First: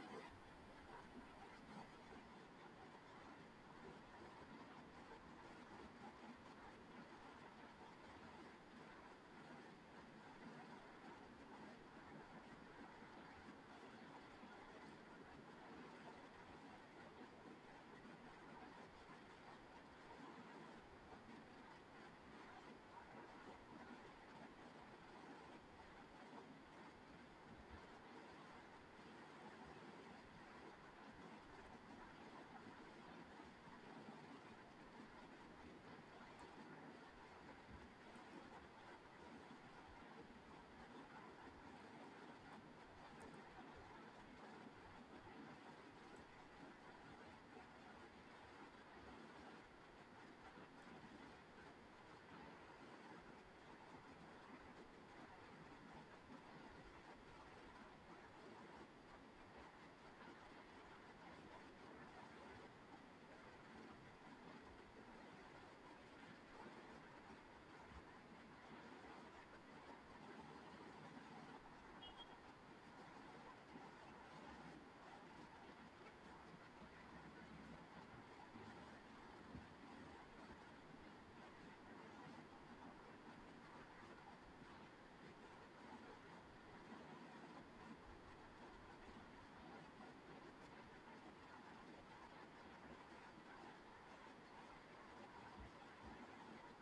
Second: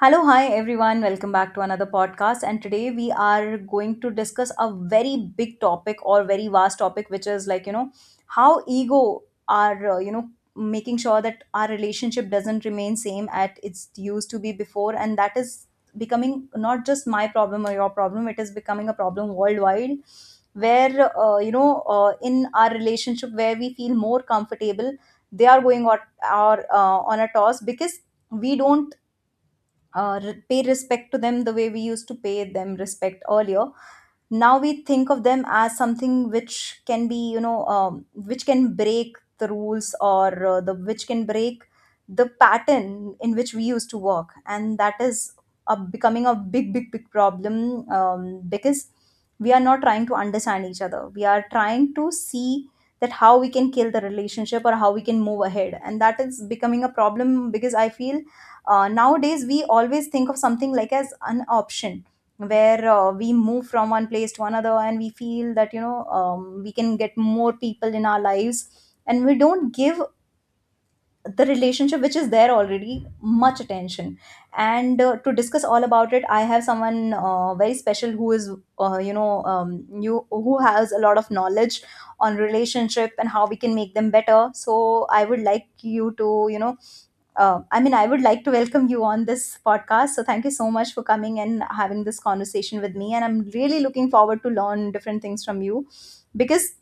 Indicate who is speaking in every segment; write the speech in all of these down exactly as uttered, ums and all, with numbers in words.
Speaker 1: Hello, hi everyone. Welcome back to another podcast. And today we are going to discuss a very big topic or very vast topic, which is like, you know, how ego are, uh, you know, making sure that our relationship doesn't remain same at it's used to be before. And that is becoming not just my problem or your problem. It is becoming a problem worldwide where, uh, you know, uh, in our relationship where we feel more comfortable, they are going on, or, uh, on a toss because we don't uh, re- pay respect to them the way we used to pay them respect earlier. Now we think of them as something which can be, you know um, which can break the rules, or uh, the which can break the pattern in which we used to work. And that is a, becoming a big, big, big problem, um, because we are not trying to understand each other. We are trying to see that how we can kill the relationship or how we can move ahead, and that is becoming a problem because I feel uh, nowadays we always think of something like as an option where uh, we move from one place to another and we feel that, you know um, we can get more people in our lives, and we don't give the relationship which is there already much attention. And uh, to discuss all about it, I have someone uh, very special who is, uh, you know um, you who has a lot of knowledge on relationship and how we can make them better. So I would like you to, you know uh, I mean, I would like to welcome you on this podcast. So thank you so much for coming and having this conversation with me. And I'm really looking forward to learn different things from you, because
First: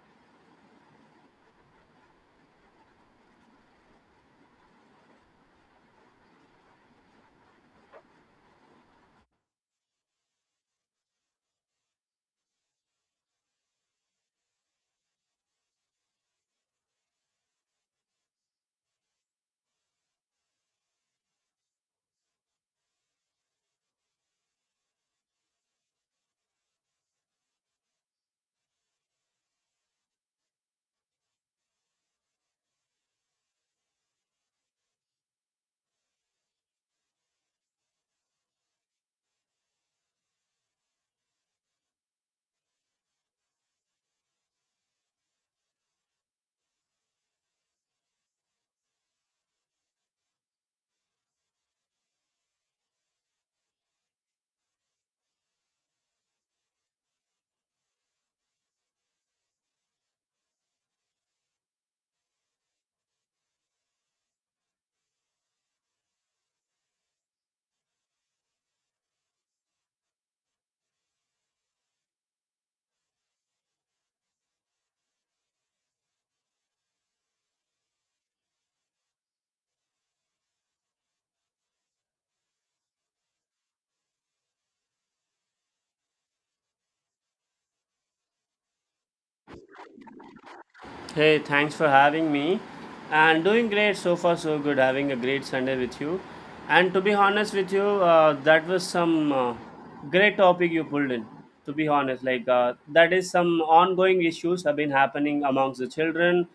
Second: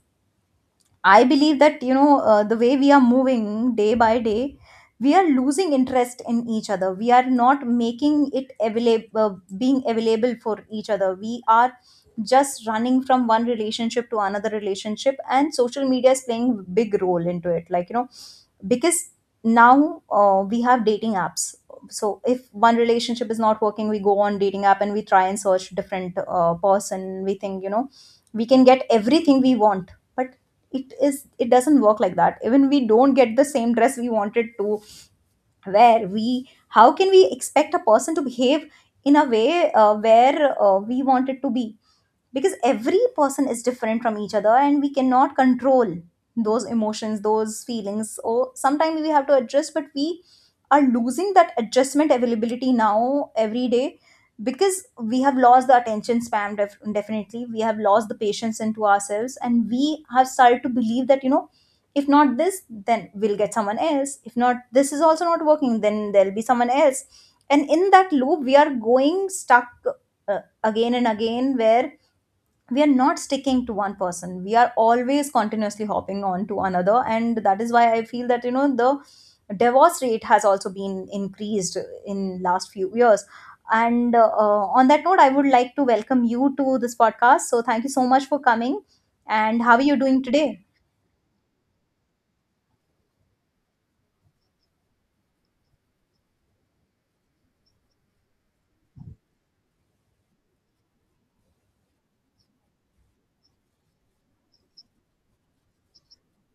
Speaker 1: I believe that, you know uh, the way we are moving day by day, we are losing interest in each other. We are not making it available, being available for each other. We are just running from one relationship to another relationship, and social media is playing big role into it, like you know because now uh, we have dating apps. So if one relationship is not working, we go on dating app and we try and search different uh, person. We think, you know we can get everything we want, but it is it doesn't work like that. Even we don't get the same dress we wanted to wear. We, how can we expect a person to behave in a way uh, where uh, we want it to be, because every person is different from each other and we cannot control those emotions, those feelings. Or sometimes we have to adjust, but we are losing that adjustment availability now every day, because we have lost the attention span. Def- definitely we have lost the patience into ourselves, and we have started to believe that, you know if not this, then we'll get someone else. If not this is also not working, then there'll be someone else. And in that loop we are going stuck, uh, again and again, where we are not sticking to one person. We are always continuously hopping on to another, and that is why I feel that, you know the divorce rate has also been increased in last few years. And uh, on that note, I would like to welcome you to this podcast. So thank you so much for coming. And how are you doing today?
Speaker 2: Hey, thanks for having me. And doing great so far, so good. Having a great Sunday with you. And to be honest with you, uh, that was some uh, great topic you pulled in. To be honest, like uh, that is some ongoing issues have been happening amongst the children,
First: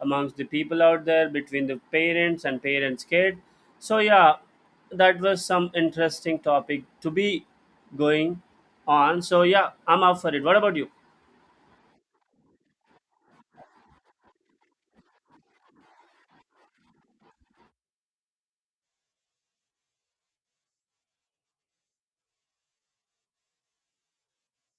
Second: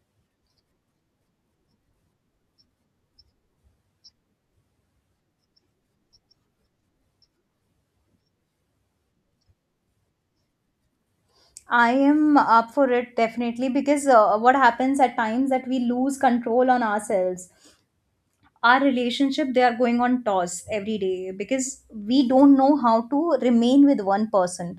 Speaker 2: amongst the people out there, between the parents and parents' kid. So yeah, that was some interesting topic to be going on. So yeah, I'm up for it. What about you?
Speaker 1: I am up for it, definitely, because uh, what happens at times that we lose control on ourselves. Our relationship, they are going on toss every day, because we don't know how to remain with one person.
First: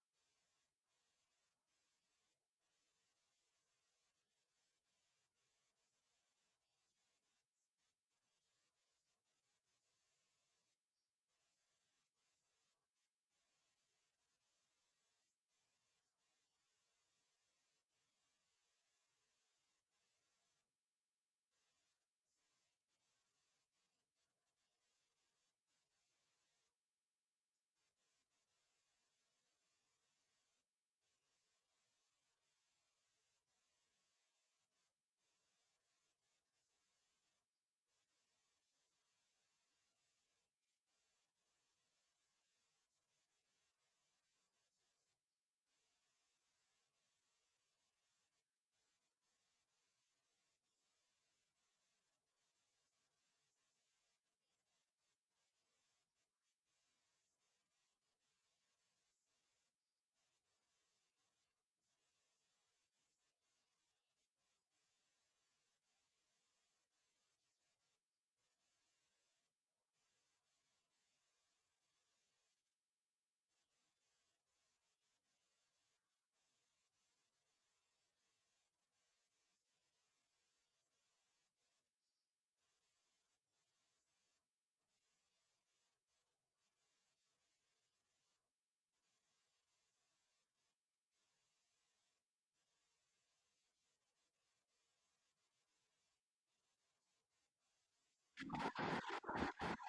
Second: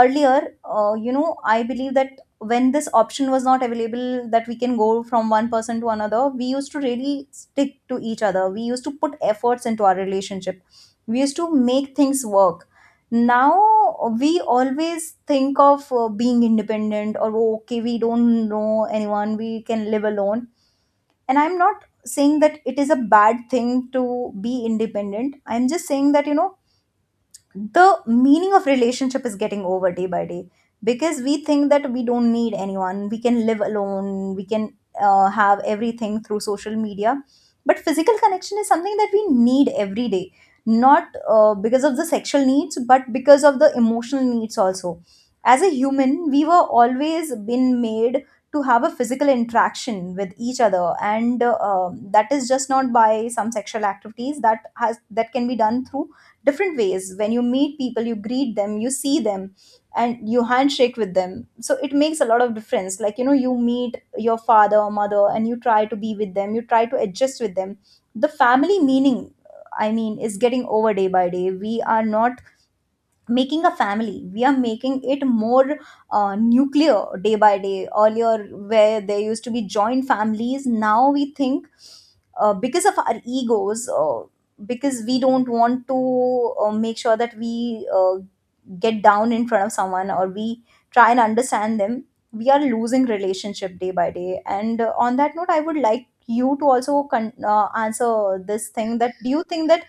Speaker 1: Earlier, uh, you know I believe that when this option was not available, that we can go from one person to another, we used to really stick to each other. We used to put efforts into our relationship. We used to make things work. Now we always think of uh, being independent, or, "Oh, okay, we don't know anyone, we can live alone." And I'm not saying that it is a bad thing to be independent. I'm just saying that, you know the meaning of relationship is getting over day by day, because we think that we don't need anyone, we can live alone. We can uh, have everything through social media, but physical connection is something that we need every day. Not uh, because of the sexual needs, but because of the emotional needs also. As a human, we were always been made to have a physical interaction with each other. And uh, um, that is just not by some sexual activities. That has that can be done through different ways. When you meet people, you greet them, you see them, and you handshake with them. So it makes a lot of difference. Like you know you meet your father or mother and you try to be with them, you try to adjust with them. The family meaning, i mean is getting over day by day. We are not making a family, we are making it more uh, nuclear day by day. Earlier, where there used to be joint families, now we think, uh, because of our egos, uh, because we don't want to uh, make sure that we uh, get down in front of someone, or we try and understand them, we are losing relationship day by day. And uh, on that note, I would like you to also con- uh, answer this thing, that do you think that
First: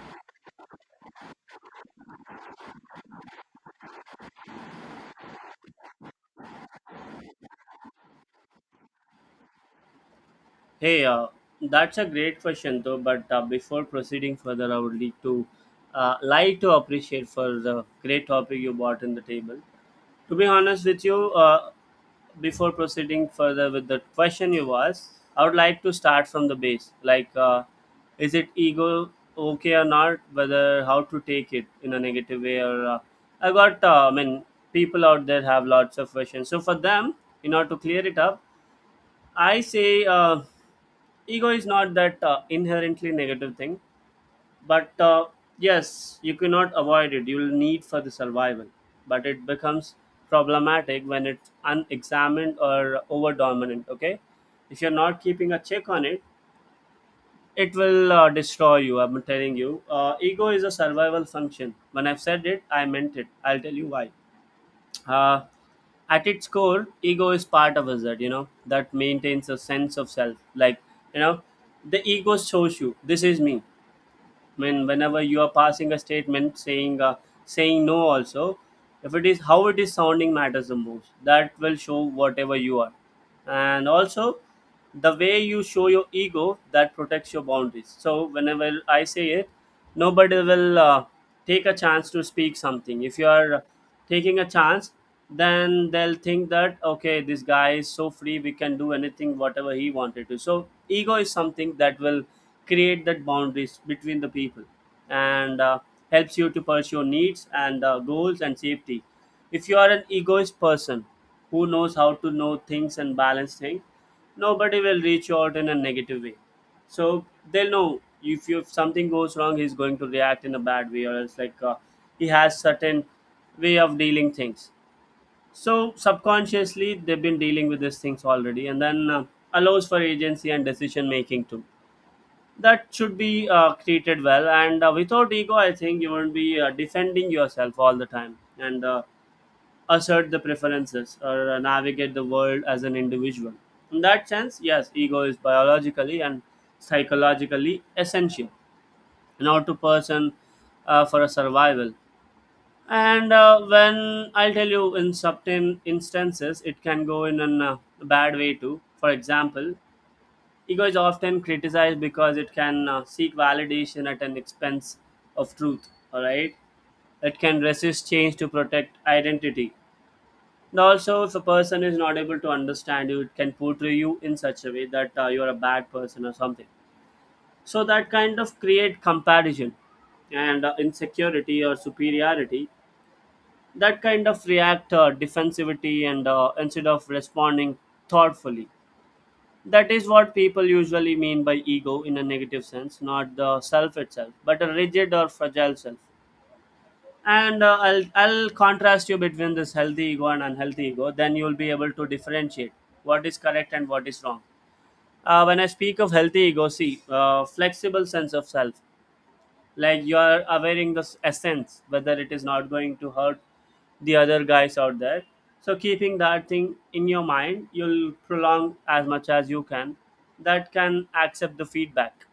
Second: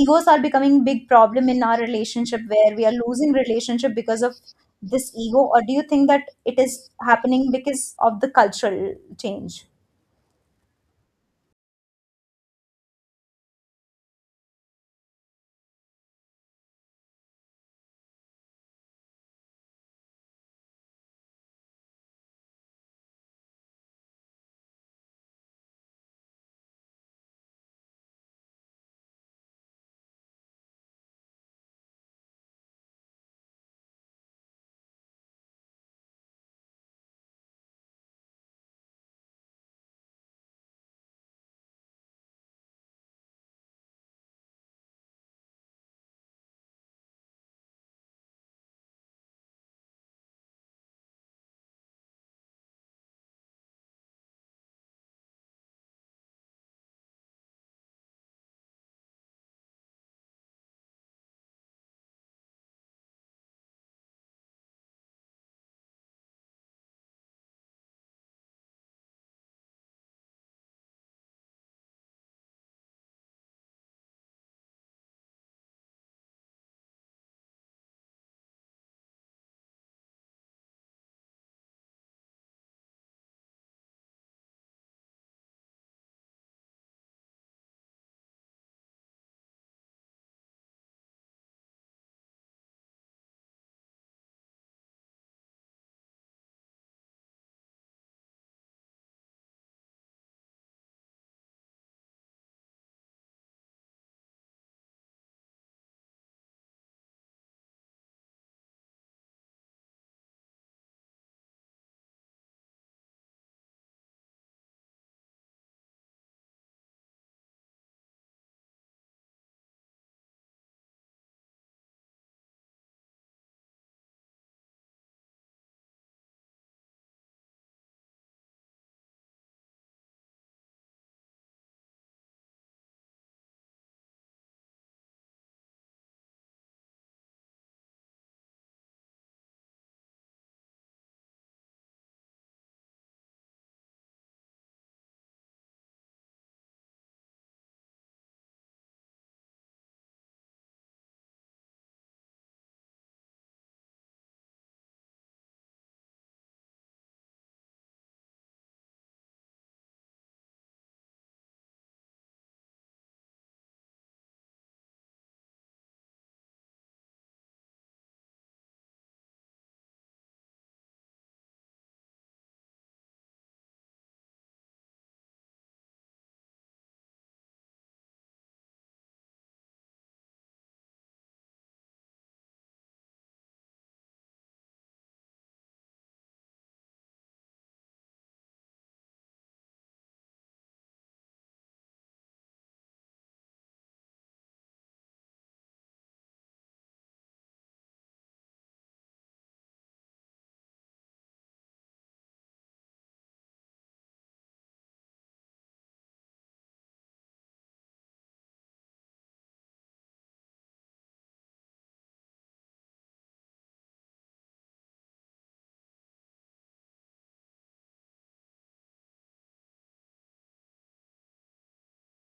Speaker 1: egos are becoming big problem in our relationship, where we are losing relationship because of this ego? Or do you think that it is happening because of the cultural change?
Speaker 2: Hey, uh, that's a great question, though. But uh, before proceeding further, I would like to uh, like to appreciate for the great topic you brought in the table. To be honest with you, uh, before proceeding further with the question you asked, I would like to start from the base. Like, uh, is it ego okay or not? Whether how to take it in a negative way or uh, I got. Uh, I mean, people out there have lots of questions. So for them, in order to clear it up, I say. Uh, ego is not that uh, inherently negative thing but uh, yes, you cannot avoid it. You'll need for the survival, but it becomes problematic when it's unexamined or over dominant. Okay, if you're not keeping a check on it, it will uh, destroy you. I'm telling you, uh, ego is a survival function. When I've said it, I meant it. I'll tell you why. uh, at its core, ego is part of us that, you know, that maintains a sense of self. Like, you know, the ego shows you this is me. I mean, whenever you are passing a statement saying uh, saying no, also, if it is, how it is sounding matters the most. That will show whatever you are, and also the way you show your ego that protects your boundaries. So whenever I say it, nobody will uh, take a chance to speak something. If you are uh, taking a chance, then they'll think that, okay, this guy is so free, we can do anything whatever he wanted to. So ego is something that will create that boundaries between the people, and uh, helps you to pursue needs and uh, goals and safety. If you are an egoist person who knows how to know things and balance things, nobody will reach out in a negative way. So they'll know, if you, if something goes wrong, he's going to react in a bad way, or else like, uh, he has certain way of dealing things. So subconsciously they've been dealing with these things already, and then uh, allows for agency and decision making too. That should be uh, treated well, and uh, without ego I think you won't be uh, defending yourself all the time, and uh, assert the preferences or uh, navigate the world as an individual. In that sense, yes, ego is biologically and psychologically essential in order to person, uh, for a survival. And uh, when I'll tell you, in certain instances it can go in a uh, bad way too. For example, ego is often criticized because it can uh, seek validation at an expense of truth, all right? It can resist change to protect identity, and also if a person is not able to understand you, it can portray you in such a way that uh, you're a bad person or something. So that kind of create comparison and uh, insecurity or superiority. That kind of react uh, defensivity and uh, instead of responding thoughtfully. That is what people usually mean by ego in a negative sense, not the self itself, but a rigid or fragile self. And uh, I'll, I'll contrast you between this healthy ego and unhealthy ego, then you'll be able to differentiate what is correct and what is wrong. Uh, when I speak of healthy ego, see, uh, flexible sense of self, like you are availing the essence whether it is not going to hurt the other guys out there. So keeping that thing in your mind, you'll prolong as much as you can that can accept the feedback.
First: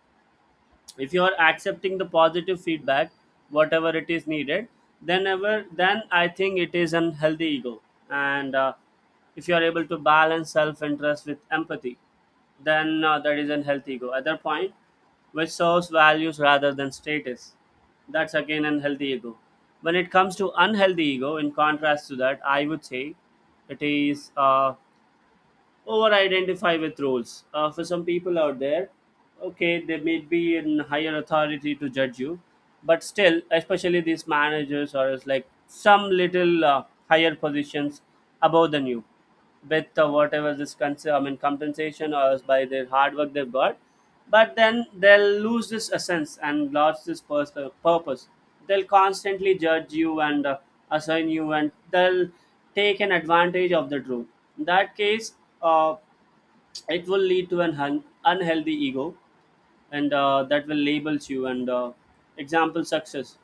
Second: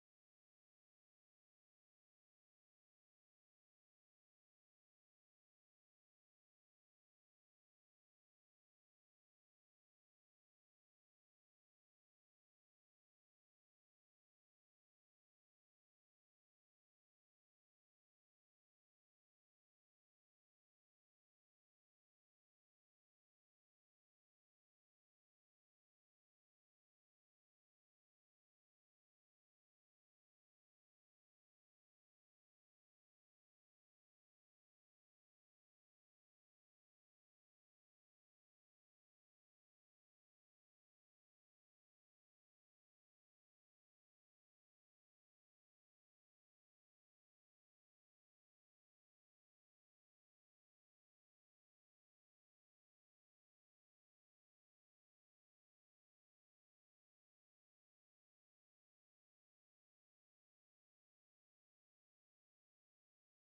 Speaker 2: If you are accepting the positive feedback whatever it is needed, then ever then I think it is an healthy ego. And uh, if you are able to balance self-interest with empathy, then uh, that is an healthy ego. Other point, which serves values rather than status, that's again an healthy ego. When it comes to unhealthy ego, in contrast to that, I would say it is uh, over identify with roles. Uh, for some people out there, okay, they may be in higher authority to judge you, but still, especially these managers or as like some little uh, higher positions above than you, with uh, whatever this cons- I mean compensation or by their hard work they've got, but then they'll lose this essence and lost this pers- uh, purpose. They'll constantly judge you and uh, assign you, and they'll take an advantage of the truth. In that case, uh, it will lead to an un- unhealthy ego, and uh, that will labels you. And uh, example, success,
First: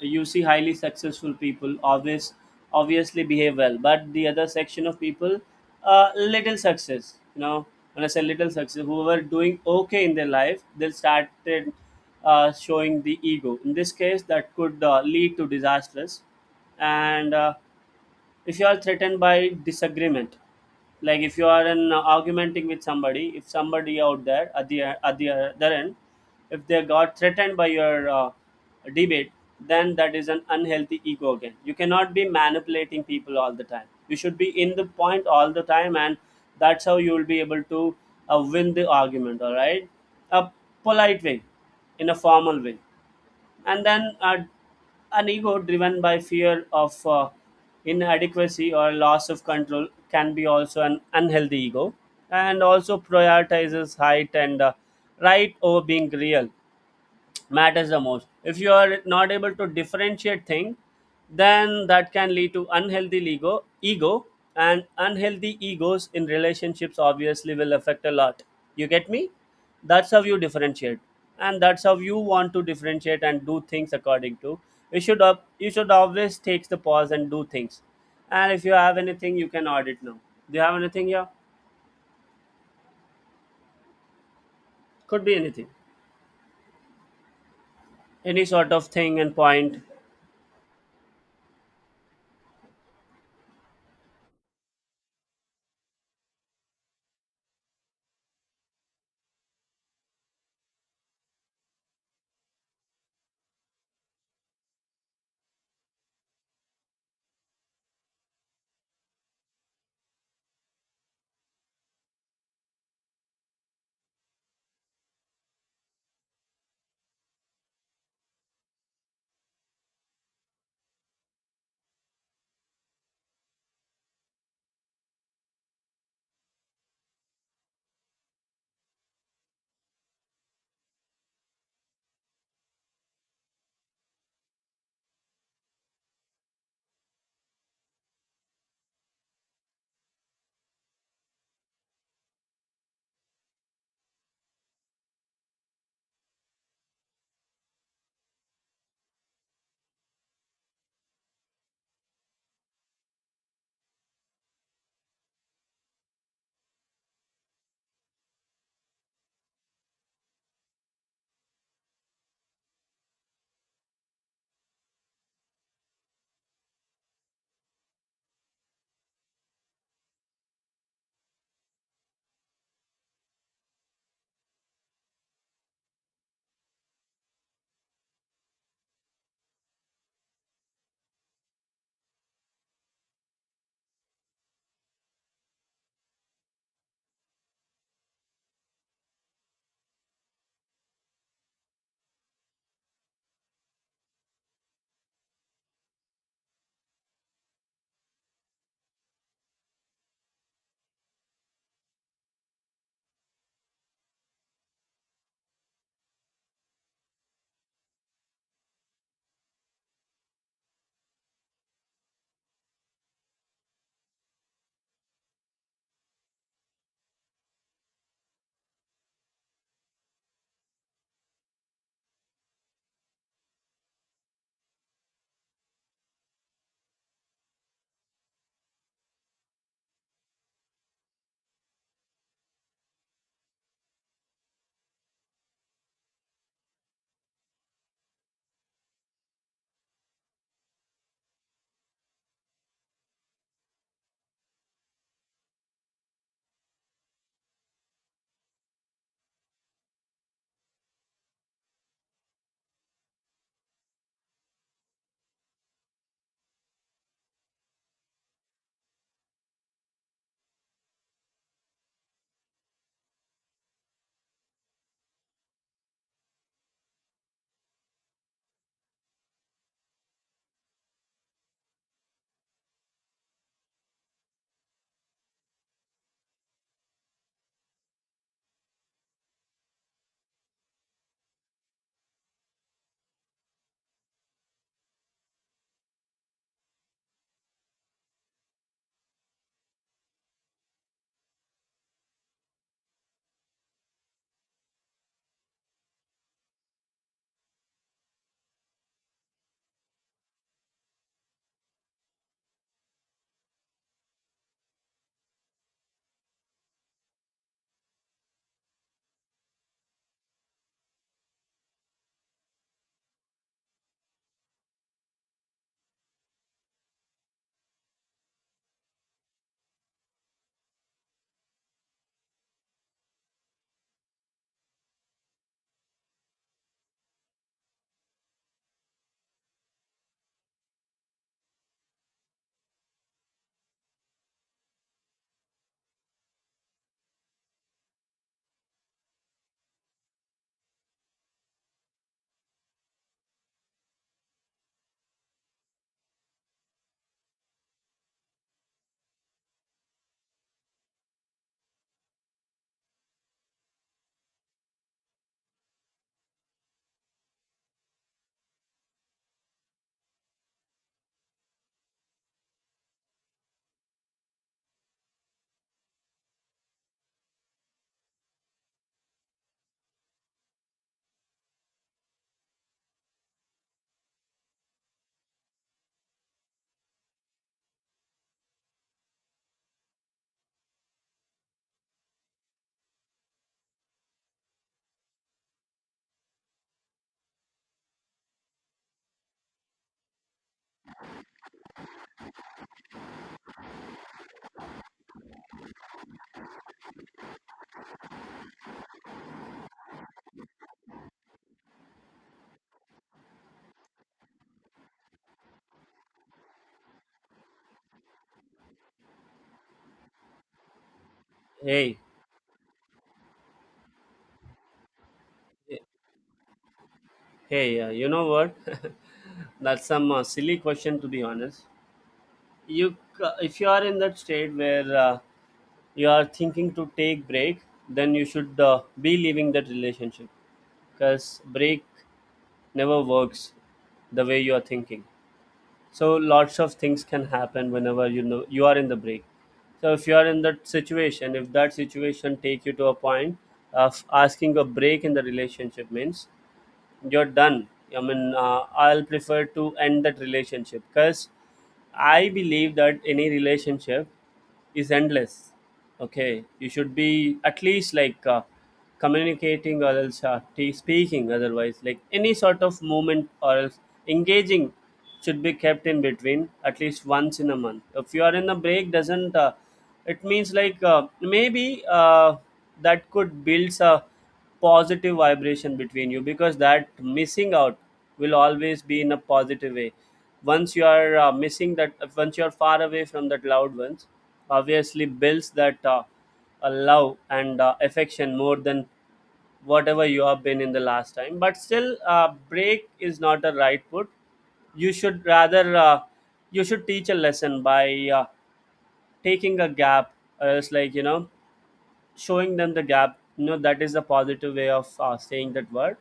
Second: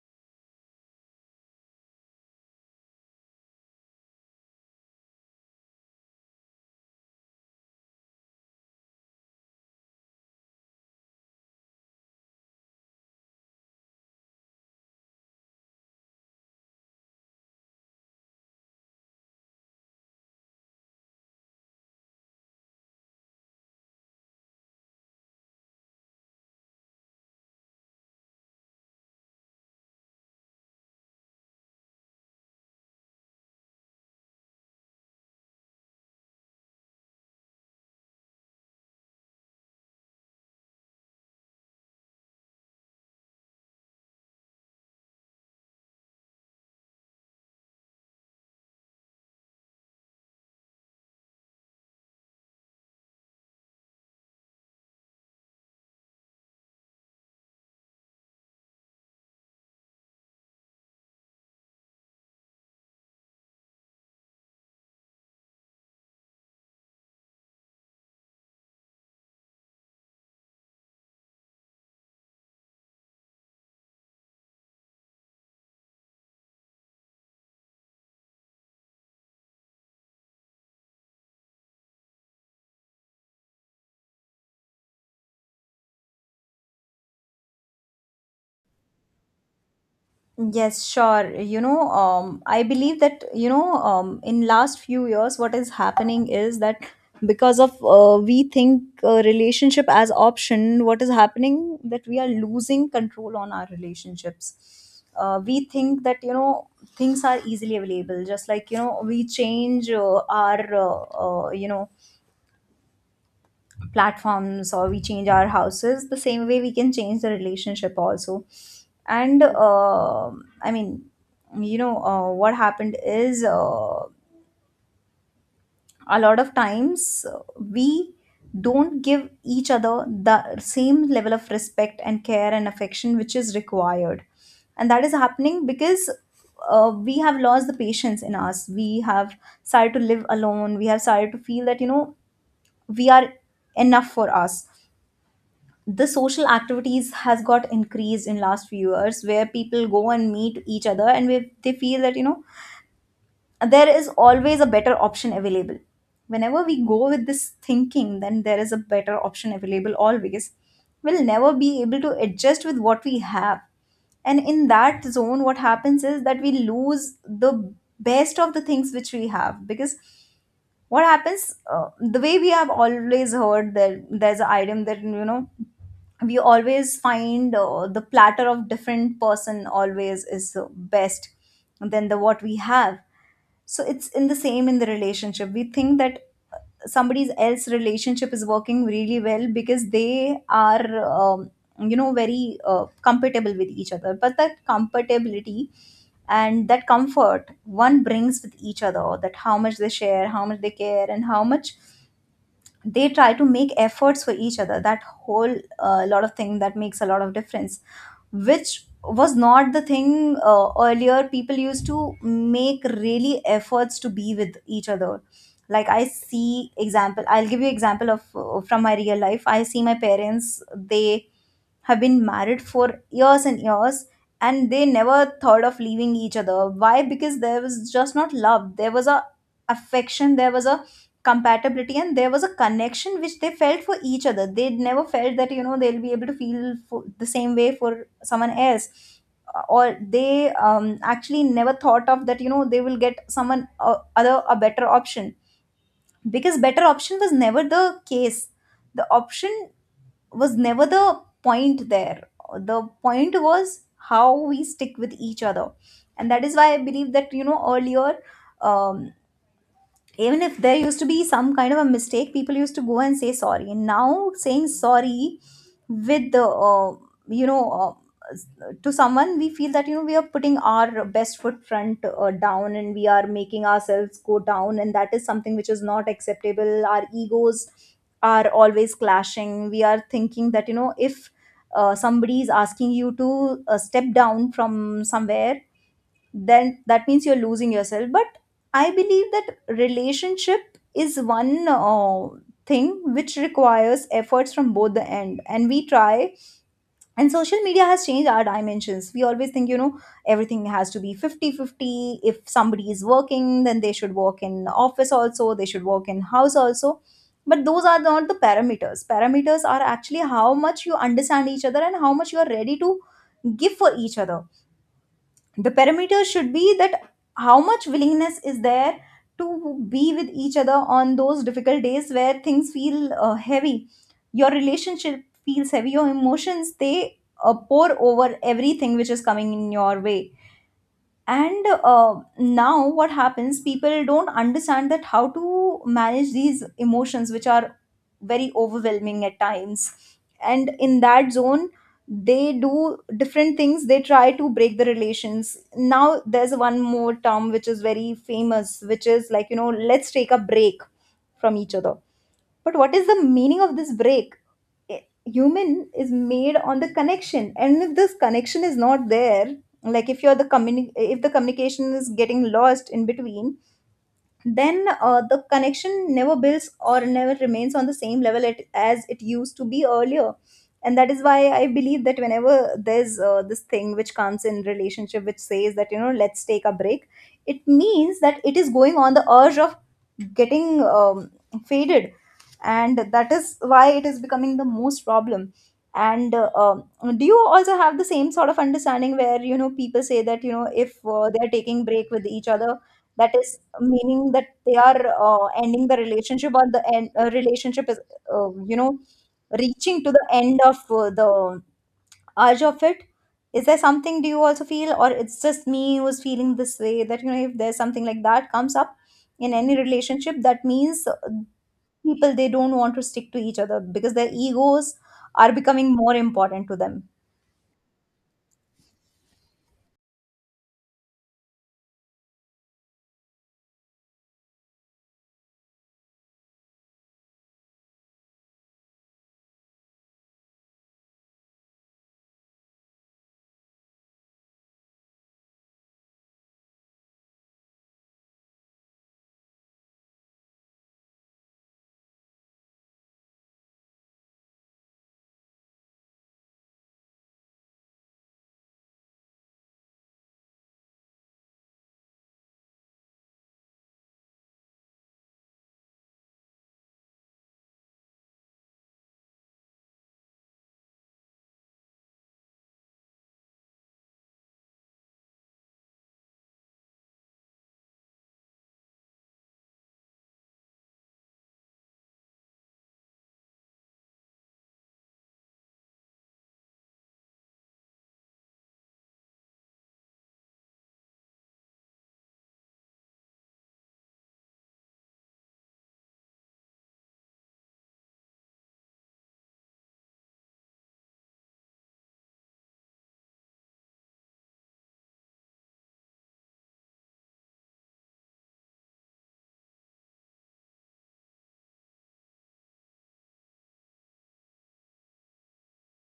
Speaker 2: you see highly successful people obvious, obviously behave well, but the other section of people, uh, little success, you know, when I say little success, who were doing okay in their life, they started uh, showing the ego in this case that could uh, lead to disasters. And uh, if you are threatened by disagreement, like if you are in uh, argumenting with somebody, if somebody out there at the at the other end, if they got threatened by your uh, debate, then that is an unhealthy ego. Again, you cannot be manipulating people all the time. You should be in the point all the time, and that's how you will be able to uh, win the argument, all right? A polite way, in a formal way. And then uh, an ego driven by fear of uh, inadequacy or loss of control can be also an unhealthy ego. And also prioritizes height and uh, right over being real matters the most. If you are not able to differentiate things, then that can lead to unhealthy ego ego. And unhealthy egos in relationships obviously will affect a lot. You get me? That's how you differentiate, and that's how you want to differentiate and do things according to. You should up you should always take the pause and do things. And if you have anything, you can audit now. Do you have anything here? Could be anything, any sort of thing and point.
Speaker 1: Yes, sure. You know, um, I believe that, you know, um, in last few years, what is happening is that because of, uh, we think uh, relationship as option, what is happening that we are losing control on our relationships. Uh, we think that, you know, things are easily available. Just like, you know, we change uh, our, uh, uh, you know, platforms, or we change our houses, the same way we can change the relationship also. And uh I mean you know uh, What happened is, uh, a lot of times, uh, we don't give each other the same level of respect and care and affection which is required. And that is happening because uh, we have lost the patience in us. We have started to live alone. We have started to feel that, you know we are enough for us. The social activities has got increased in last few years, where people go and meet each other, and we, they feel that, you know there is always a better option available. Whenever we go with this thinking, then there is a better option available always, we'll never be able to adjust with what we have. And in that zone, what happens is that we lose the best of the things which we have, because what happens, uh, the way we have always heard, that there's an item, that, you know we always find, uh, the platter of different person always is uh, best than the what we have. So it's in the same, in the relationship, we think that somebody else relationship is working really well because they are, um, you know very uh, compatible with each other. But that compatibility and that comfort one brings with each other, that how much they share, how much they care, and how much they try to make efforts for each other, that whole uh, lot of thing, that makes a lot of difference, which was not the thing uh, earlier. People used to make really efforts to be with each other. Like I see example, I'll give you example of uh, from my real life. I see my parents, they have been married for years and years, and they never thought of leaving each other. Why? Because there was just not love, there was a affection, there was a compatibility, and there was a connection which they felt for each other. They never felt that, you know they'll be able to feel for the same way for someone else, or they, um, actually never thought of that, you know they will get someone uh, other, a better option, because better option was never the case. The option was never the point there. The point was how we stick with each other. And that is why I believe that, you know, earlier, um, even if there used to be some kind of a mistake, people used to go and say sorry. And now saying sorry with the uh, you know uh, s- to someone, we feel that, you know, we are putting our best foot front uh, down, and we are making ourselves go down, and that is something which is not acceptable. Our egos are always clashing. We are thinking that, you know, if uh, somebody is asking you to uh, step down from somewhere, then that means you're losing yourself. But I believe that relationship is one uh, thing which requires efforts from both the end, and we try. And social media has changed our dimensions. We always think, you know, everything has to be fifty-fifty. If somebody is working, then they should work in office also, they should work in house also. But those are not the parameters. Parameters are actually how much you understand each other and how much you are ready to give for each other. The parameter should be that how much willingness is there to be with each other on those difficult days where things feel uh, heavy, your relationship feels heavy, your emotions, they uh, pour over everything which is coming in your way. And uh, now what happens, people don't understand that how to manage these emotions which are very overwhelming at times. And in that zone, they do different things. They try to break the relations. Now there's one more term which is very famous, which is like, you know, let's take a break from each other. But what is the meaning of this break? A- Human is made on the connection, and if this connection is not there, like if you're the communi- if the communication is getting lost in between, then uh, the connection never builds or never remains on the same level it, as it used to be earlier. And that is why I believe that whenever there's uh, this thing which comes in relationship, which says that, you know, let's take a break, it means that it is going on the urge of getting um, faded. And that is why it is becoming the most problem. And uh, um, do you also have the same sort of understanding where, you know, people say that, you know, if uh, they are taking break with each other, that is meaning that they are uh, ending the relationship, or the end, uh, relationship is uh, you know reaching to the end of uh, the urge of it. Is there something, do you also feel, or it's just me who's feeling this way that, you know, if there's something like that comes up in any relationship, that means uh,
Speaker 2: Hey.
Speaker 1: people, they don't want to stick to each other because their egos are becoming more important to them.
Speaker 2: Hey, uh, you know what? That's some uh, silly question, to be honest. You, c- if you are in that state where uh, you are thinking to take break, then you should uh, be leaving that relationship because break never works the way you are thinking. So lots of things can happen whenever, you know, you are in the break. So if you are in that situation, if that situation take you to a point of asking a break in the relationship, means you're done. I mean, uh, I'll prefer to end that relationship because I believe that any relationship is endless. Okay, you should be at least like uh, communicating, or else uh, t- speaking, otherwise, like any sort of movement or else engaging should be kept in between at least once in a month. If you are in a break, doesn't uh, it means like, uh, maybe uh, that could build a positive vibration between you, because that missing out will always be in a positive way. Once you are uh, missing that, once you are far away from that loved ones, obviously builds that uh, uh, love and uh, affection more than whatever you have been in the last time. But still, uh, break is not a right put. You should rather uh, you should teach a lesson by uh, taking a gap, or else, like, you know, showing them the gap, you know, that is the positive way of uh, saying that word.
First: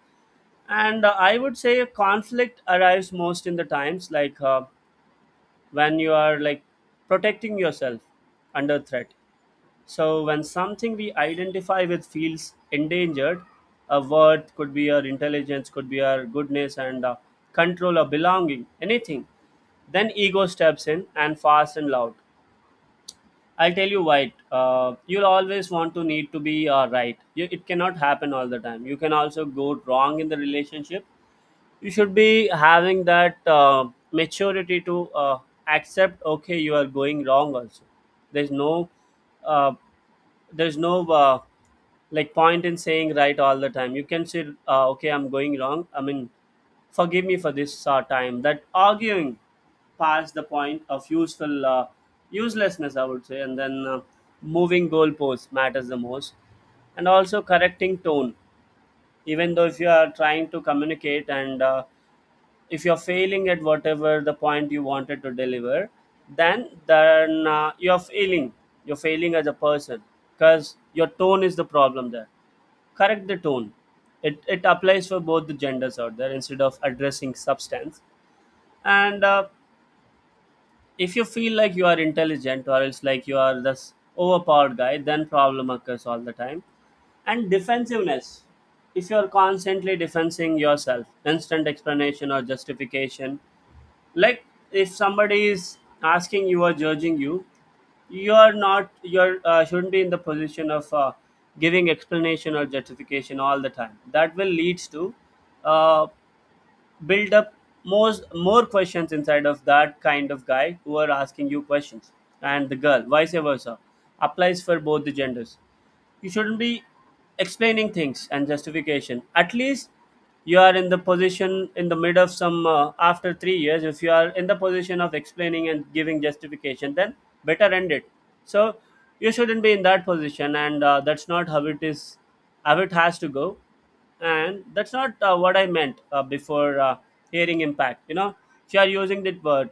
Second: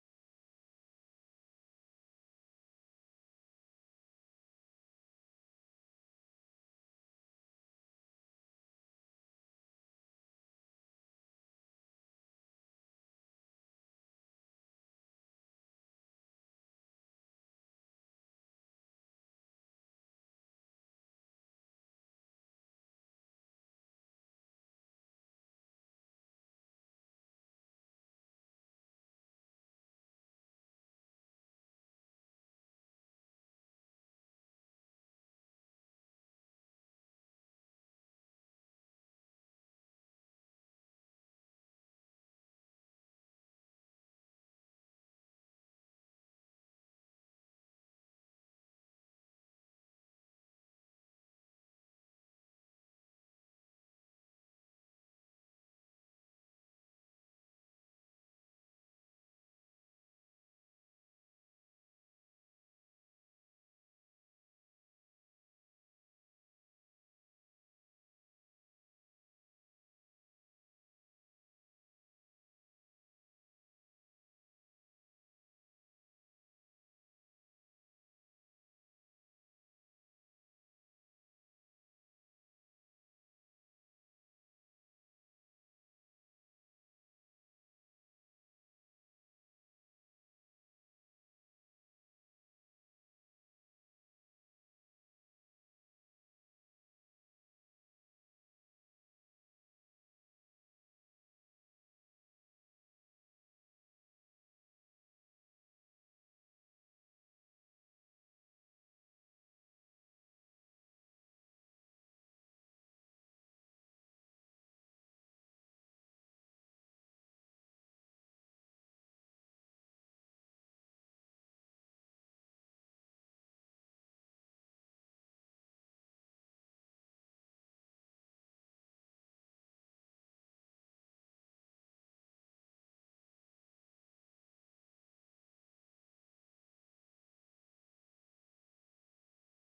Speaker 2: And uh, I would say a conflict arrives most in the times like, uh, when you are like protecting yourself under threat. So when something we identify with feels endangered, a word could be our intelligence, could be our goodness and uh, control or belonging, anything, then ego steps in, and fast and loud. I'll tell you why. Uh, you'll always want to need to be uh, right. You, it cannot happen all the time. You can also go wrong in the relationship. You should be having that uh, maturity to uh, accept. Okay, you are going wrong. Also, there's no uh, there's no uh, like point in saying right all the time. You can say, uh, okay, I'm going wrong. I mean forgive me for this uh, time that arguing past the point of useful uh, uselessness, I would say. And then uh, moving goalposts matters the most, and also correcting tone. Even though if you are trying to communicate, and uh, if you're failing at whatever the point you wanted to deliver, then then uh, you're failing. You're failing as a person because your tone is the problem there. Correct the tone. It, it applies for both the genders out there, instead of addressing substance. And uh, if you feel like you are intelligent or else like you are this overpowered guy, then problem occurs all the time. And defensiveness. If you are constantly defensing yourself, instant explanation or justification. Like, if somebody is asking you or judging you, you are not you're uh, shouldn't be in the position of uh, giving explanation or justification all the time. That will leads to uh, build up more more questions inside of that kind of guy who are asking you questions. And the girl vice versa. Applies for both the genders. You shouldn't be explaining things and justification. At least, you are in the position in the mid of some uh, after three years, if you are in the position of explaining and giving justification, then better end it. So you shouldn't be in that position, and uh, that's not how it is, how it has to go. And that's not uh, what I meant uh, before. Uh, hearing impact, you know, if you are using that word,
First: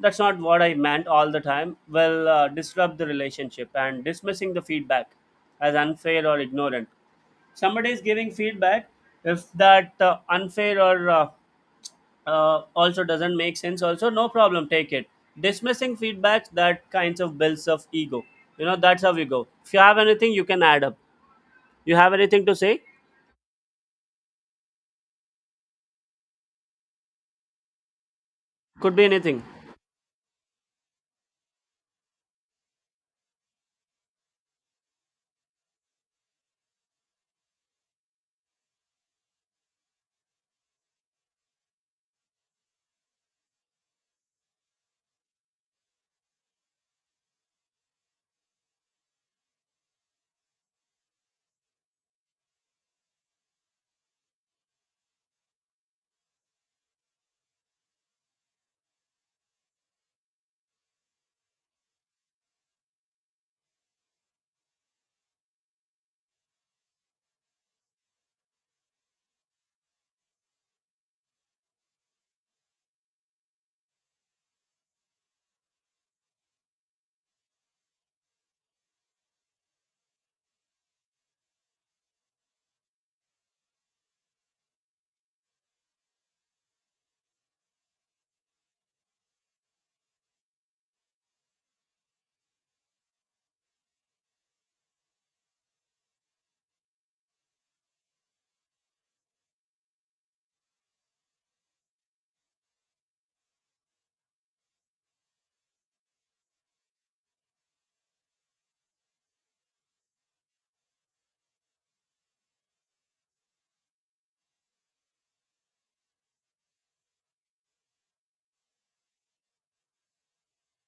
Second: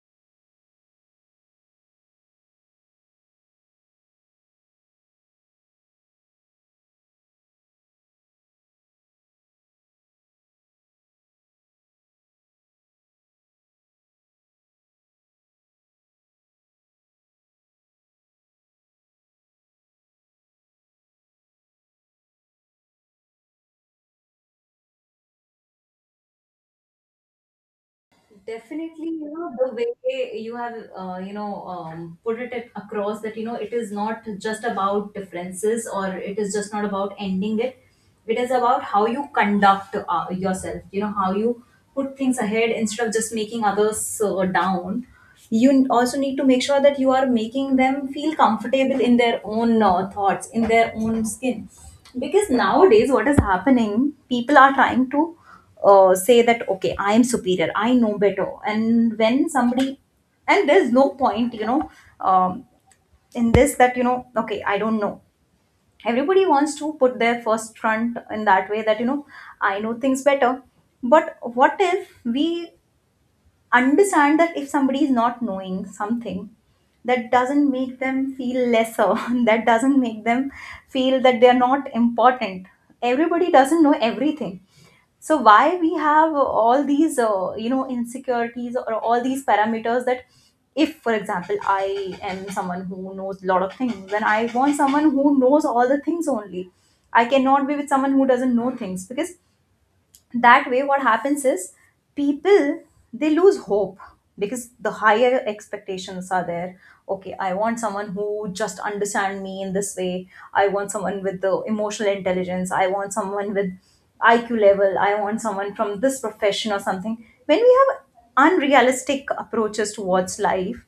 Speaker 2: "That's not what I meant" all the time, will uh, disrupt the relationship. And dismissing the feedback as unfair or ignorant. Somebody is giving feedback. If that uh, unfair or uh, uh, also doesn't make sense, also no problem, take it. Dismissing feedback, that kinds of builds of ego. You know, that's how we go. If you have anything, you can add up. You have anything to say? Could be
Speaker 1: Definitely, you
Speaker 2: anything.
Speaker 1: know, the way you have, uh, you know, um, put it at- across that, you know, it is not just about differences, or it is just not about ending it. It is about how you conduct uh, yourself, you know, how you put things ahead instead of just making others uh, down. You n- also need to make sure that you are making them feel comfortable in their own uh, thoughts, in their own skin. Because nowadays, what is happening, people are trying to uh, say that okay, I am superior, I know better. And when somebody, and there's no point, you know, um, in this that, you know, okay, I don't know, everybody wants to put their first front in that way, that, you know, I know things better. But what if we understand that if somebody is not knowing something, that doesn't make them feel lesser that doesn't make them feel that they are not important. Everybody doesn't know everything. So why we have all these uh, you know, insecurities, or all these parameters, that if for example I am someone who knows a lot of things, then I want someone who knows all the things only. I cannot be with someone who doesn't know things, because that way what happens is people, they lose hope, because the higher expectations are there. Okay, I want someone who just understand me in this way. I want someone with the emotional intelligence. I want someone with IQ level. I want someone from this profession or something. When we have unrealistic approaches towards life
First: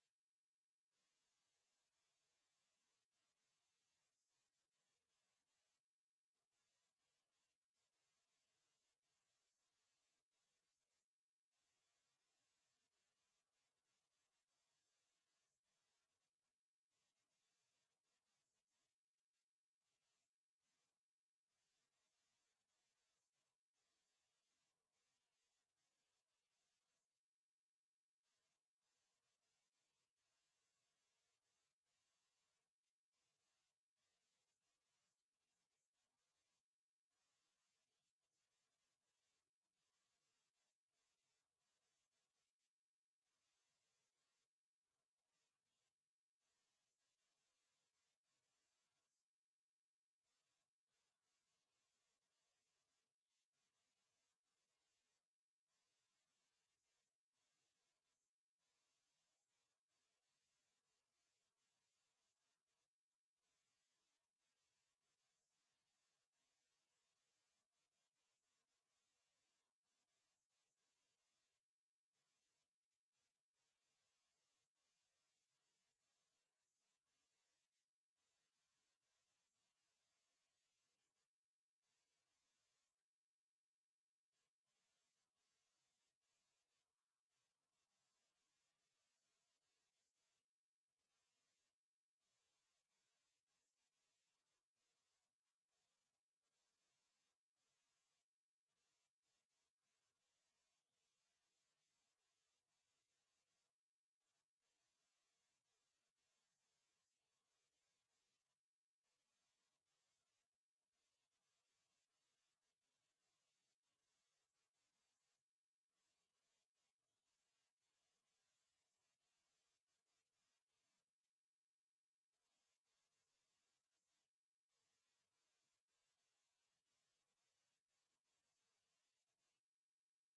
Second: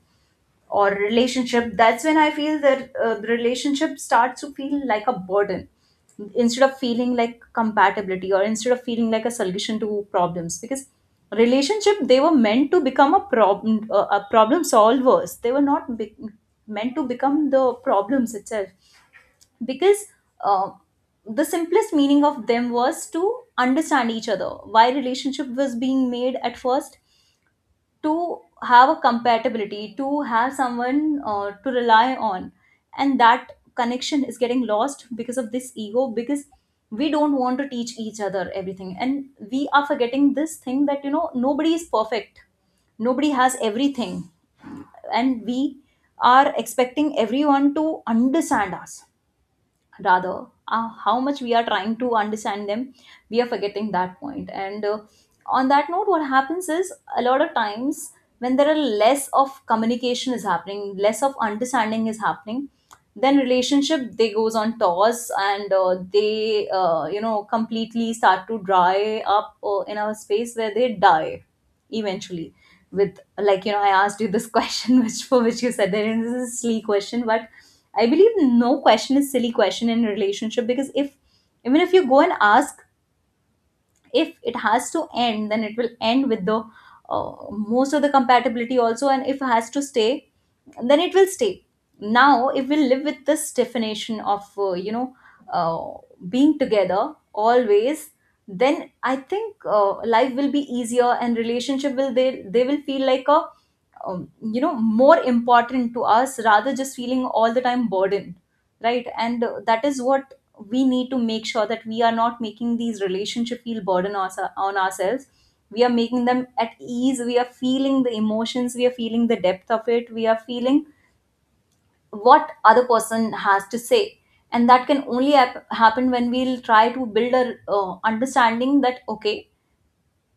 Speaker 1: or relationship, that's when I feel that uh, the relationship starts to feel like a burden instead of feeling like compatibility, or instead of feeling like a solution to problems. Because relationship, they were meant to become a problem uh, a problem solvers, they were not be- meant to become the problems itself. Because uh, the simplest meaning of them was to understand each other. Why relationship was being made at first? To have a compatibility, to have someone uh, to rely on. And that connection is getting lost because of this ego, because we don't want to teach each other everything. And we are forgetting this thing that, you know, nobody is perfect, nobody has everything. And we are expecting everyone to understand us, rather uh, how much we are trying to understand them. We are forgetting that point point. And uh, on that note, what happens is a lot of times when there are less of communication is happening, less of understanding is happening, then relationship, they goes on toss. And uh, they uh, you know completely start to dry up uh, in a space where they die eventually. With like, you know, I asked you this question which for which you said that it is a silly question. But I believe no question is silly question in a relationship, because if even if you go and ask, if it has to end, then it will end with the uh, most of the compatibility also. And if it has to stay, then it will stay. Now if we live with this definition of uh, you know uh, being together always, then I think uh, life will be easier, and relationship will, they they will feel like a, um, you know, more important to us, rather just feeling all the time burdened. Right. And uh, that is what we need to make sure, that we are not making these relationship feel burden on, on ourselves. We are making them at ease. We are feeling the emotions. We are feeling the depth of it. We are feeling what other person has to say. And that can only hap- happen when we'll try to build a uh, understanding that okay,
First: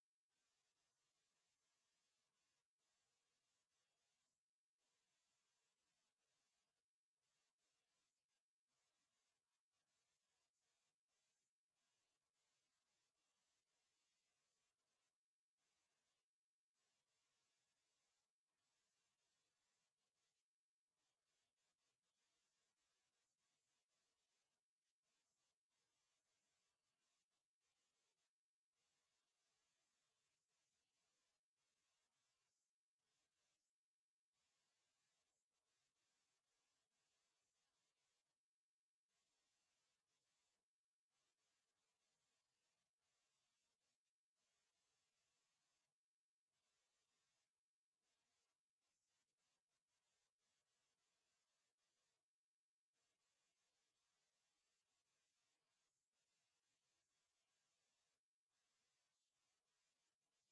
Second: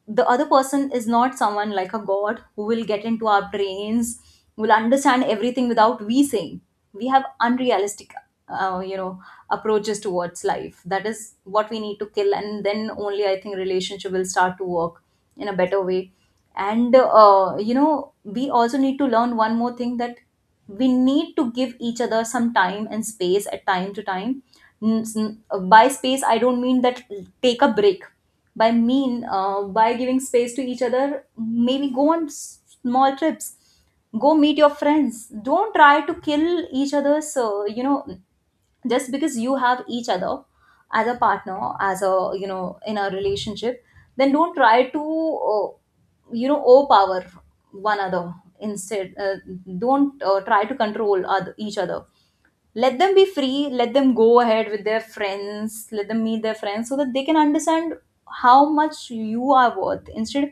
Speaker 1: the other person is not someone like a god who will get into our brains, will understand everything without we saying. We have unrealistic uh, you know approaches towards life. That is what we need to kill. And then only I think relationship will start to work in a better way. And uh, you know, we also need to learn one more thing, that we need to give each other some time and space at time to time. N- s- n- by space I don't mean that take a break. by mean uh, by giving space to each other, maybe go on s- small trips, go meet your friends. Don't try to kill each other's uh, you know, just because you have each other as a partner, as a, you know, in a relationship, then don't try to uh, you know, overpower one another. Instead uh, don't uh, try to control other, each other. Let them be free. Let them go ahead with their friends. Let them meet their friends, so that they can understand how much you are worth, instead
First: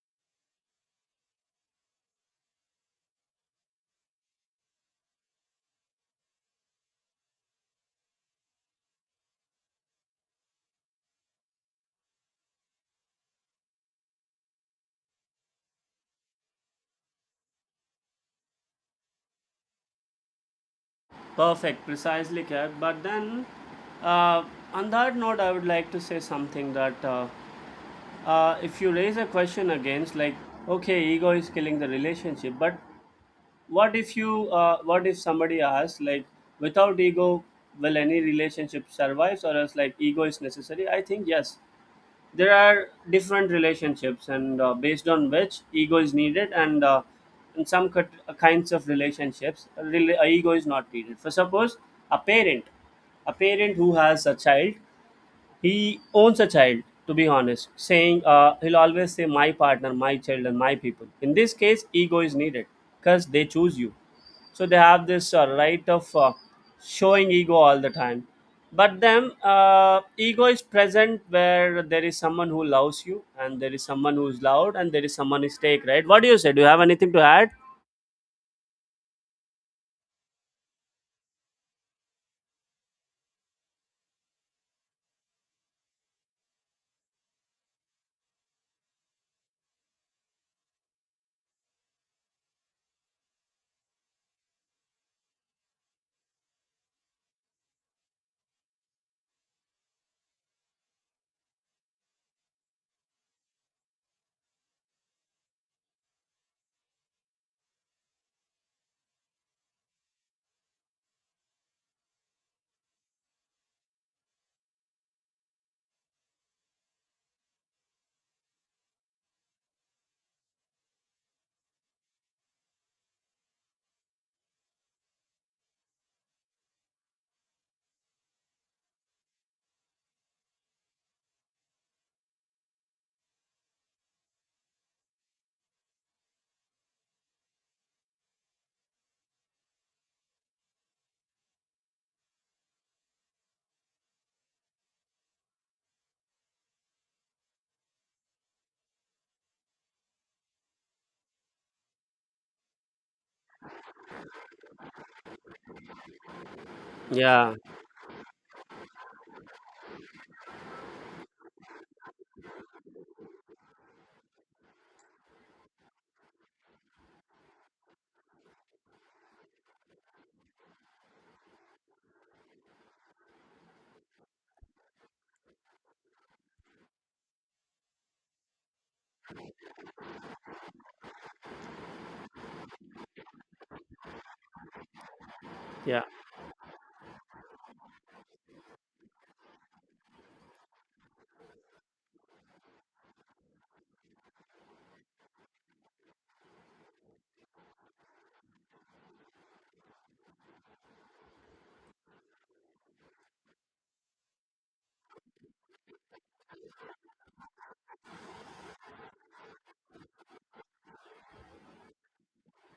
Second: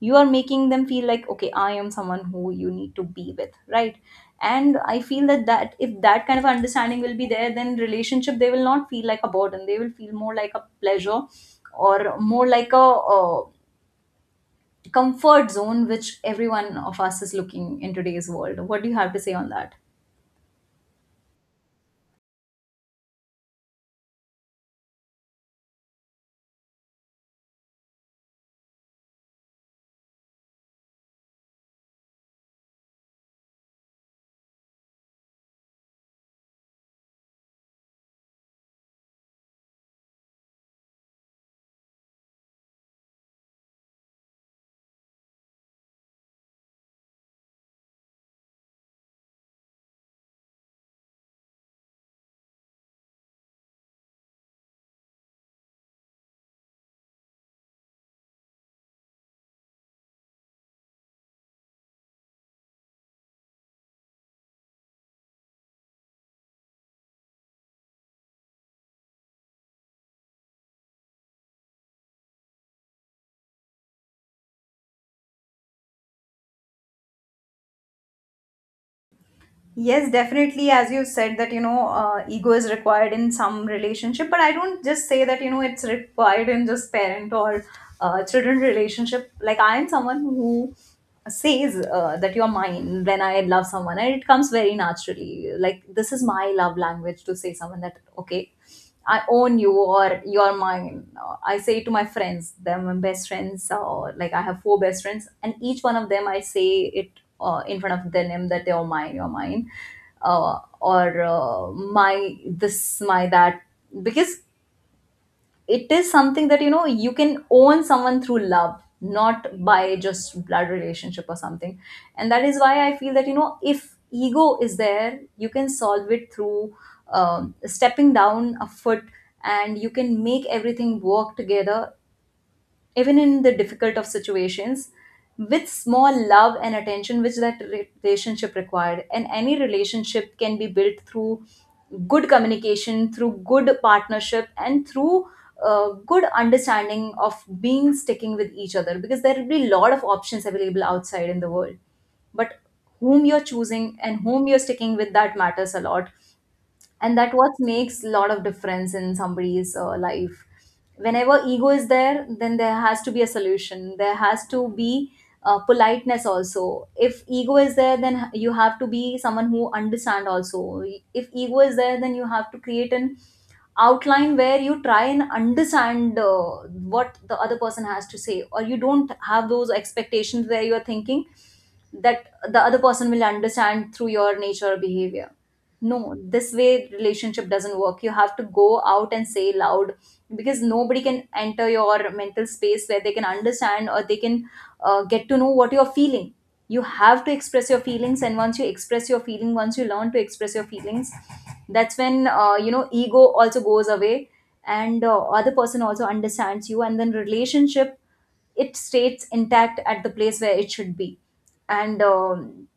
Speaker 1: you are making them feel like okay, I am someone who you need to be with, right? And I feel that that if that kind of understanding will be there, then relationship, they will not feel like a burden. They will feel more like a pleasure, or more like a, uh comfort zone, which every one of us is looking in today's world. What do you have to say on that?
Speaker 2: Perfect, precisely, Kev. But then, uh, on that note, I would like to say something that. Uh, uh, if you raise a question against, like, okay, ego is killing the relationship, but what if you uh, what if somebody asks, like, without ego, will any relationship survive, or else like, ego is necessary? I think yes. There are different relationships, and uh, based on which ego is needed. And uh, in some cut, uh, kinds of relationships, uh, rela- ego is not needed. For suppose, a parent, a parent who has a child, he owns a child. To be honest, saying, uh, he'll always say, my partner, my child, and my people. In this case, ego is needed because they choose you. So they have this uh, right of uh, showing ego all the time. But then, uh, ego is present where there is someone who loves you, and there is someone who is loud, and there is someone is take, right? What do you say? Do you have anything to add?
Speaker 1: Yes, definitely. As you said, that, you know, uh, ego is required in some relationship, but I don't just say that, you know, it's required in just parent or uh, children relationship. Like, I am someone who says uh, that you're mine when I love someone, and it comes very naturally. Like this is my love language, to say someone that okay, I own you, or you're mine. Uh, I say to my friends, they're my best friends, or like, I have four best friends, and each one of them I say it uh, in front of their name that you're mine, you're mine, uh, or uh, my this, my that, because it is something that, you know, you can own someone through love, not by just blood relationship or something. And that is why I feel that, you know, if ego is there, you can solve it through um, stepping down a foot. And you can make everything work together, even in the difficult of situations, with small love and attention which that re- relationship required. And any relationship can be built through good communication, through good partnership, and through uh, good understanding of being sticking with each other, because there will be a lot of options available outside in the world. But whom you're choosing, and whom you're sticking with, that matters a lot. And that what
Speaker 2: Yeah,
Speaker 1: makes a lot of difference in somebody's uh, life. Whenever ego is there, then there has to be a solution. There has to be uh, politeness also. If ego is there, then you have to be someone who understand also. If ego is there, then you have to create an outline where you try and understand uh, what the other person has to say, or you don't have those expectations where you are thinking that the other person will understand through your nature or behavior.
Speaker 2: yeah.
Speaker 1: No, this way relationship doesn't work. You have to go out and say loud, because nobody can enter your mental space where they can understand, or they can uh, get to know what you're feeling. You have to express your feelings. And once you express your feeling, once you learn to express your feelings, that's when uh, you know, ego also goes away. And uh, other person also understands you. And then relationship, it stays intact at the place where it should be. And um,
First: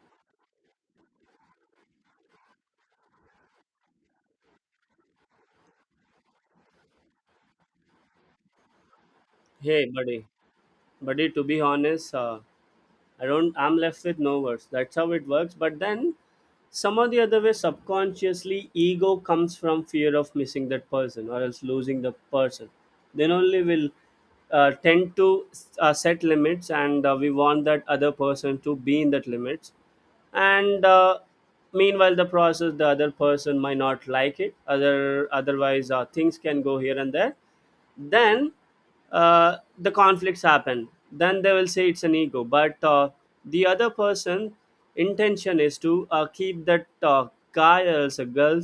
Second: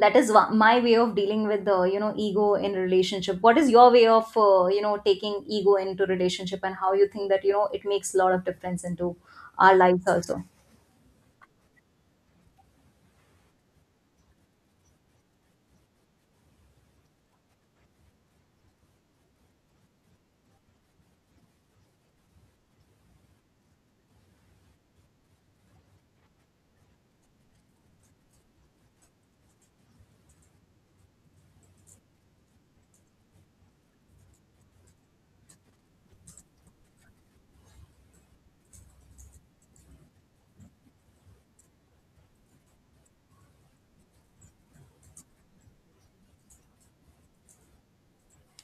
Speaker 1: that is one, my way of dealing with the, you know, ego in relationship. What is your way of uh, you know, taking ego into relationship, and how you think that, you know, it makes a lot of difference into our
Speaker 2: Hey,
Speaker 1: lives
Speaker 2: buddy,
Speaker 1: also?
Speaker 2: buddy. To be honest, uh, I don't. I'm left with no words. That's how it works. But then, some or the other way, subconsciously, ego comes from fear of missing that person or else losing the person. Then only will uh, tend to uh, set limits, and uh, we want that other person to be in that limits. And uh, meanwhile, the process, the other person might not like it. Other otherwise, uh, things can go here and there. Then uh, the conflicts happen, then they will say it's an ego, but uh, the other person intention is to uh, keep that uh, guy or else a girl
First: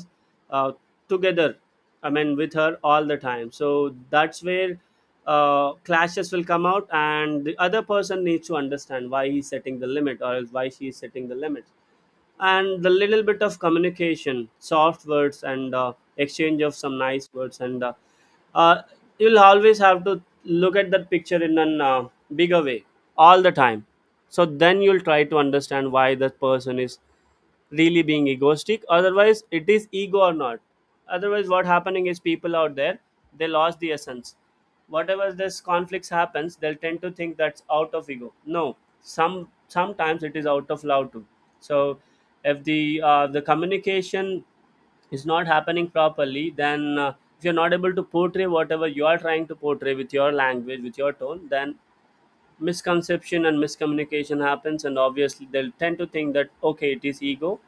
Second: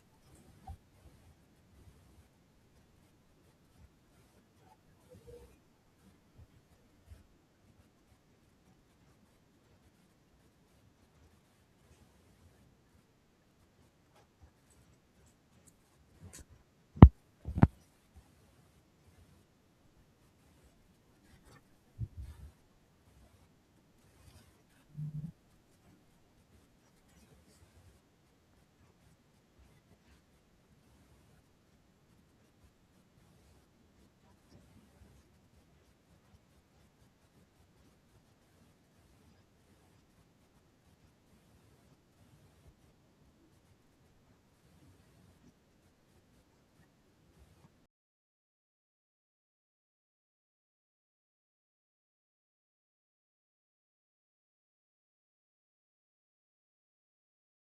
Speaker 2: uh, together, I mean, with her all the time. So that's where uh, clashes will come out, and the other person needs to understand why he's setting the limit or else why she is setting the limit. And the little bit of communication, soft words, and uh, exchange of some nice words, and uh, uh, you'll always have to look at that picture in an uh, bigger way all the time. So then you'll try to understand why that person is really being egoistic, otherwise it is ego or not. Otherwise what happening is, people out there, they lost the essence. Whatever this conflicts happens, they'll tend to think that's out of ego. No, some sometimes it is out of love too. So if the uh, the communication is not happening properly, then uh, if you're not able to portray whatever you are trying to portray with your language, with your tone, then misconception and miscommunication happens, and obviously they'll tend to think that okay, it is ego.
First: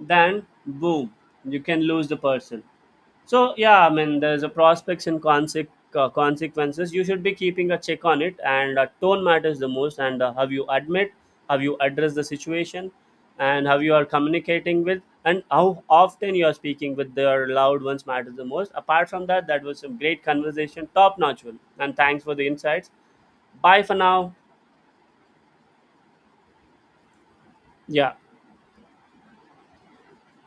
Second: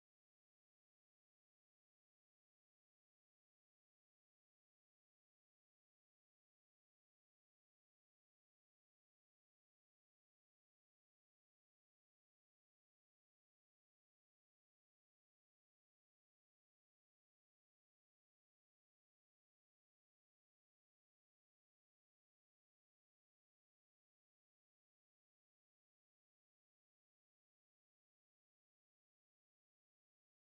Speaker 2: Then boom, you can lose the person. So yeah, I mean, there's a prospects and conse- uh, consequences. You should be keeping a check on it, and uh, tone matters the most. And uh, have you admit, have you address the situation, and how you are communicating with, and how often you are speaking with their loved ones matters the most. Apart from that, that was some great conversation, top notch one. And thanks for the insights. Bye for now. Yeah.